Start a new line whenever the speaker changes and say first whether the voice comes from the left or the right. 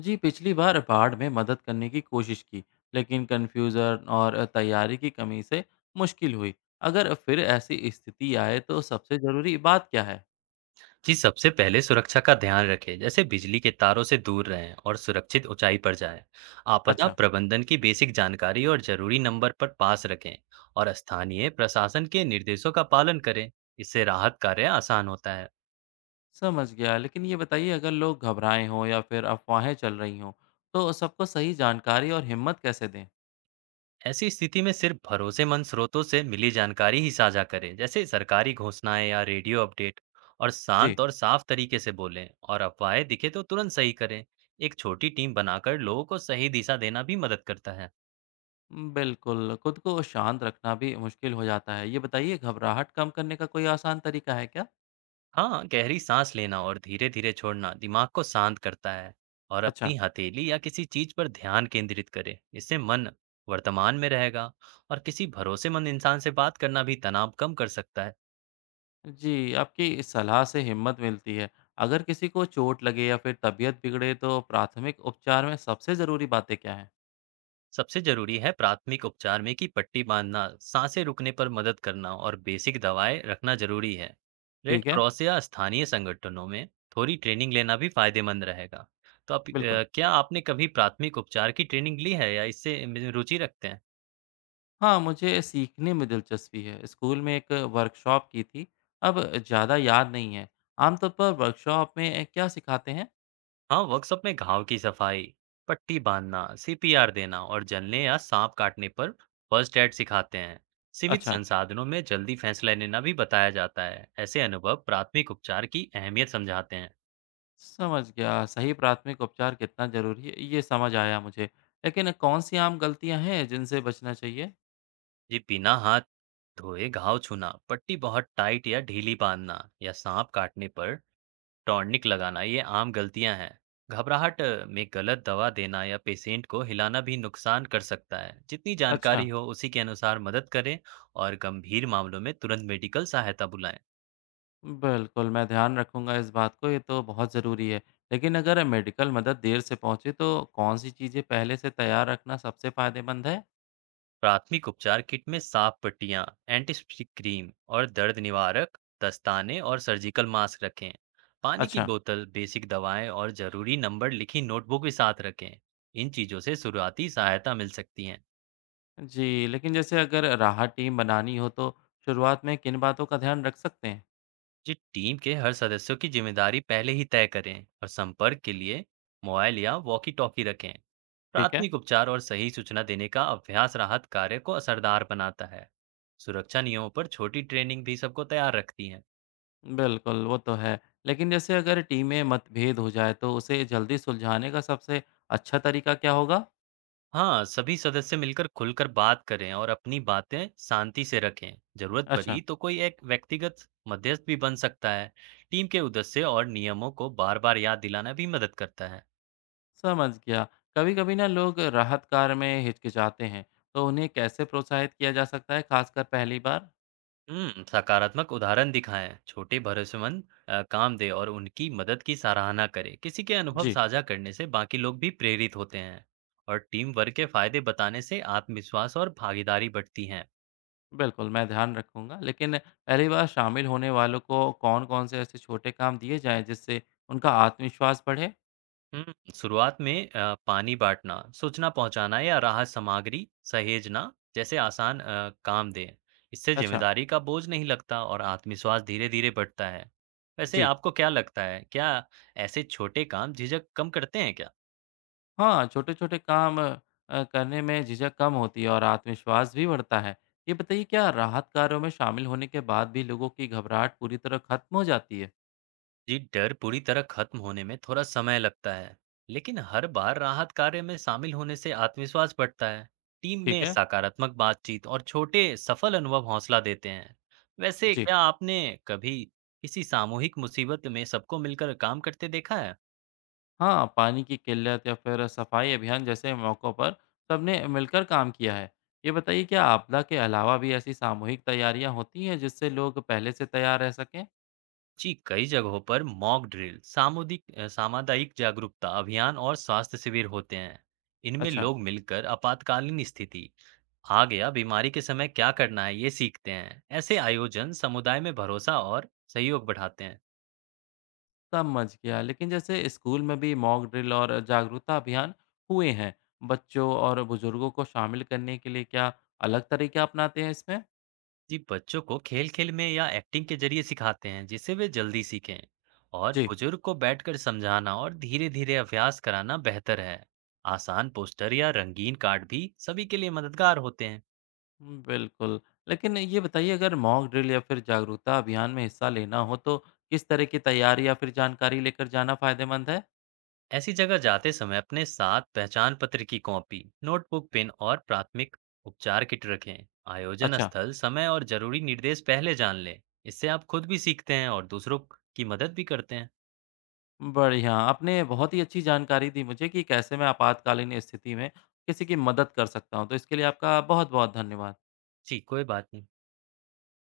left: जी, पिछली बार बाढ़ में मदद करने की कोशिश की, लेकिन कन्फ्यूज़न और तैयारी की कमी से मुश्किल हुई। अगर फिर ऐसी स्थिति आए तो सबसे ज़रूरी बात क्या है?
right: जी, सबसे पहले सुरक्षा का ध्यान रखें, जैसे बिजली के तारों से दूर रहें और सुरक्षित ऊंचाई पर जाएं। आपदा
left: अच्छा।
right: प्रबंधन की बेसिक जानकारी और जरूरी नंबर पर पास रखें और स्थानीय प्रशासन के निर्देशों का पालन करें। इससे राहत कार्य आसान होता है।
left: समझ गया, लेकिन ये बताइए, अगर लोग घबराए हों या फिर अफवाहें चल रही हों, तो सबको सही जानकारी और हिम्मत कैसे दें?
right: ऐसी स्थिति में सिर्फ भरोसेमंद स्रोतों से मिली जानकारी ही साझा करें, जैसे सरकारी घोषणाएं या रेडियो अपडेट। और
left: जी।
right: शांत और साफ तरीके से बोलें और अफवाहें दिखे तो तुरंत सही करें। एक छोटी टीम बनाकर लोगों को सही दिशा देना भी मदद करता है।
left: बिल्कुल, खुद को शांत रखना भी मुश्किल हो जाता है। ये बताइए, घबराहट कम करने का कोई आसान तरीका है क्या?
right: हाँ, गहरी साँस लेना और धीरे-धीरे छोड़ना दिमाग को शांत करता है। और अपनी
left: अच्छा।
right: हथेली या किसी चीज़ पर ध्यान केंद्रित करें। इससे मन वर्तमान में रहेगा। और किसी भरोसेमंद इंसान से बात करना भी तनाव कम कर सकता है।
left: जी, आपकी सलाह से हिम्मत मिलती है। अगर किसी को चोट लगे या फिर तबीयत बिगड़े तो प्राथमिक उपचार में सबसे ज़रूरी बातें क्या हैं?
right: सबसे ज़रूरी है प्राथमिक उपचार में कि पट्टी बाँधना, साँसें रुकने पर मदद करना और बेसिक दवाएँ रखना ज़रूरी है। रेड
left: ठीक है।
right: क्रॉस या स्थानीय संगठनों में थोड़ी ट्रेनिंग लेना भी फ़ायदेमंद रहेगा। तो आप अ,
left: बिल्कुल।
right: क्या आपने कभी प्राथमिक उपचार की ट्रेनिंग ली है या इससे में रुचि रखते हैं?
left: हाँ, मुझे सीखने में दिलचस्पी है। स्कूल में एक वर्कशॉप की थी, अब ज़्यादा याद नहीं है। आमतौर पर वर्कशॉप में क्या सिखाते हैं?
right: हाँ, वर्कशॉप में घाव की सफाई, पट्टी बांधना, सीपीआर देना और जलने या सांप काटने पर फर्स्ट एड सिखाते हैं। सीमित
left: अच्छा,
right: संसाधनों में जल्दी फैसला लेना भी बताया जाता है। ऐसे अनुभव प्राथमिक उपचार की अहमियत समझाते हैं।
left: समझ गया। सही प्राथमिक उपचार कितना ज़रूरी है, ये समझ आया मुझे। लेकिन कौन-सी आम गलतियाँ हैं जिनसे बचना चाहिए?
right: जी, बिना हाथ धोए घाव छूना, पट्टी बहुत टाइट या ढीली बांधना, या सांप काटने पर टॉनिक लगाना, ये आम गलतियां हैं। घबराहट में गलत दवा देना या पेशेंट को हिलाना भी नुकसान कर सकता है। जितनी
left: अच्छा।
right: जानकारी हो उसी के अनुसार मदद करें। और गंभीर मामलों में तुरंत मेडिकल सहायता बुलाएं।
left: बिल्कुल, मैं ध्यान रखूँगा इस बात को, ये तो बहुत ज़रूरी है। लेकिन अगर मेडिकल मदद देर से पहुँचे तो कौन-सी चीज़ें पहले से तैयार रखना सबसे फ़ायदेमंद है?
right: प्राथमिक उपचार किट में साफ पट्टियां, एंटीसेप्टिक क्रीम और दर्द निवारक, दस्ताने और सर्जिकल मास्क रखें। पानी की
left: अच्छा।
right: बोतल, बेसिक दवाएं और जरूरी नंबर लिखी नोटबुक भी साथ रखें। इन चीज़ों से शुरुआती सहायता मिल सकती है।
left: जी, लेकिन जैसे अगर राहत टीम बनानी हो तो शुरुआत में किन बातों का ध्यान रख सकते हैं?
right: जी, टीम के हर सदस्यों की जिम्मेदारी पहले ही तय करें और संपर्क के लिए मोबाइल या वॉकी टॉकी रखें।
left: ठीक है।
right: प्राथमिक उपचार और सही सूचना देने का अभ्यास राहत कार्य को असरदार बनाता है। सुरक्षा नियमों पर छोटी ट्रेनिंग भी सबको तैयार रखती है।
left: बिल्कुल, वो तो है। लेकिन जैसे अगर टीम में मतभेद हो जाए तो उसे जल्दी सुलझाने का सबसे अच्छा तरीका क्या होगा?
right: हाँ, सभी सदस्य मिलकर खुलकर बात करें और अपनी बातें शांति से रखें। जरूरत
left: अच्छा।
right: पड़ी तो कोई एक व्यक्तिगत मध्यस्थ भी बन सकता है। टीम के उद्देश्य और नियमों को बार बार याद दिलाना भी मदद करता है।
left: समझ गया। कभी-कभी ना लोग राहत कार्य में हिचकिचाते हैं, तो उन्हें कैसे प्रोत्साहित किया जा सकता है, खासकर पहली बार?
right: सकारात्मक उदाहरण दिखाएँ, छोटे भरोसेमंद काम दें और उनकी मदद की सराहना करें। किसी के अनुभव
left: जी।
right: साझा करने से बाकी लोग भी प्रेरित होते हैं। और टीम वर्क के फायदे बताने से आत्मविश्वास और भागीदारी बढ़ती है।
left: बिल्कुल, मैं ध्यान रखूँगा। लेकिन पहली बार शामिल होने वालों को कौन-कौन से ऐसे छोटे काम दिए जाएँ, जिससे उनका आत्मविश्वास बढ़े?
right: हुँ, शुरुआत में पानी बाँटना, सूचना पहुँचाना या राहत सामग्री सहेजना जैसे आसान काम दें। इससे
left: अच्छा।
right: जिम्मेदारी का बोझ नहीं लगता और आत्मविश्वास धीरे-धीरे बढ़ता है। वैसे
left: जी।
right: आपको क्या लगता है, क्या ऐसे छोटे काम झिझक कम करते हैं क्या?
left: हाँ, छोटे-छोटे काम करने में झिझक कम होती है और आत्मविश्वास भी बढ़ता है। ये बताइए, क्या राहत कार्यों में शामिल होने के बाद भी लोगों की घबराहट पूरी तरह खत्म हो जाती है?
right: जी, डर पूरी तरह खत्म होने में थोड़ा समय लगता है, लेकिन हर बार राहत कार्य में शामिल होने से आत्मविश्वास बढ़ता है। टीम
left: ठीक
right: में
left: है।
right: सकारात्मक बातचीत और छोटे सफल अनुभव हौसला देते हैं। वैसे
left: जी।
right: क्या आपने कभी किसी सामूहिक मुसीबत में सबको मिलकर काम करते देखा है?
left: हाँ, पानी की किल्लत या फिर सफाई अभियान जैसे मौक़ों पर सबने मिलकर काम किया है। ये बताइए, क्या आपदा के अलावा भी ऐसी सामूहिक तैयारियां होती हैं जिससे लोग पहले से तैयार रह सकें?
right: जी, कई जगहों पर मॉक ड्रिल, सामुदायिक जागरूकता अभियान और स्वास्थ्य शिविर होते हैं। इनमें
left: अच्छा,
right: लोग मिलकर आपातकालीन स्थिति आ गया बीमारी के समय क्या करना है ये सीखते हैं। ऐसे आयोजन समुदाय में भरोसा और सहयोग बढ़ाते हैं।
left: समझ गया। लेकिन जैसे स्कूल में भी मॉक ड्रिल और जागरूकता अभियान हुए हैं। बच्चों और बुजुर्गों को शामिल करने के लिए क्या अलग तरीके अपनाते हैं इसमें?
right: जी, बच्चों को खेल खेल में या एक्टिंग के जरिए सिखाते हैं, जिससे वे जल्दी सीखें। और
left: जी।
right: बुजुर्ग को बैठकर समझाना और धीरे धीरे अभ्यास कराना बेहतर है। आसान पोस्टर या रंगीन कार्ड भी सभी के लिए मददगार होते हैं।
left: बिल्कुल। लेकिन ये बताइए, अगर मॉक ड्रिल या फिर जागरूकता अभियान में हिस्सा लेना हो तो किस तरह की तैयारी या फिर जानकारी लेकर जाना फायदेमंद है?
right: ऐसी जगह जाते समय अपने साथ पहचान पत्र की कॉपी, नोटबुक, पेन और प्राथमिक उपचार किट रखें। आयोजन
left: अच्छा,
right: स्थल, समय और जरूरी निर्देश पहले जान लें। इससे आप खुद भी सीखते हैं और दूसरों की मदद भी करते हैं।
left: बढ़िया। आपने बहुत ही अच्छी जानकारी दी मुझे कि कैसे मैं आपातकालीन स्थिति में किसी की मदद कर सकता हूँ, तो इसके लिए आपका बहुत-बहुत धन्यवाद।
right: जी, कोई बात नहीं।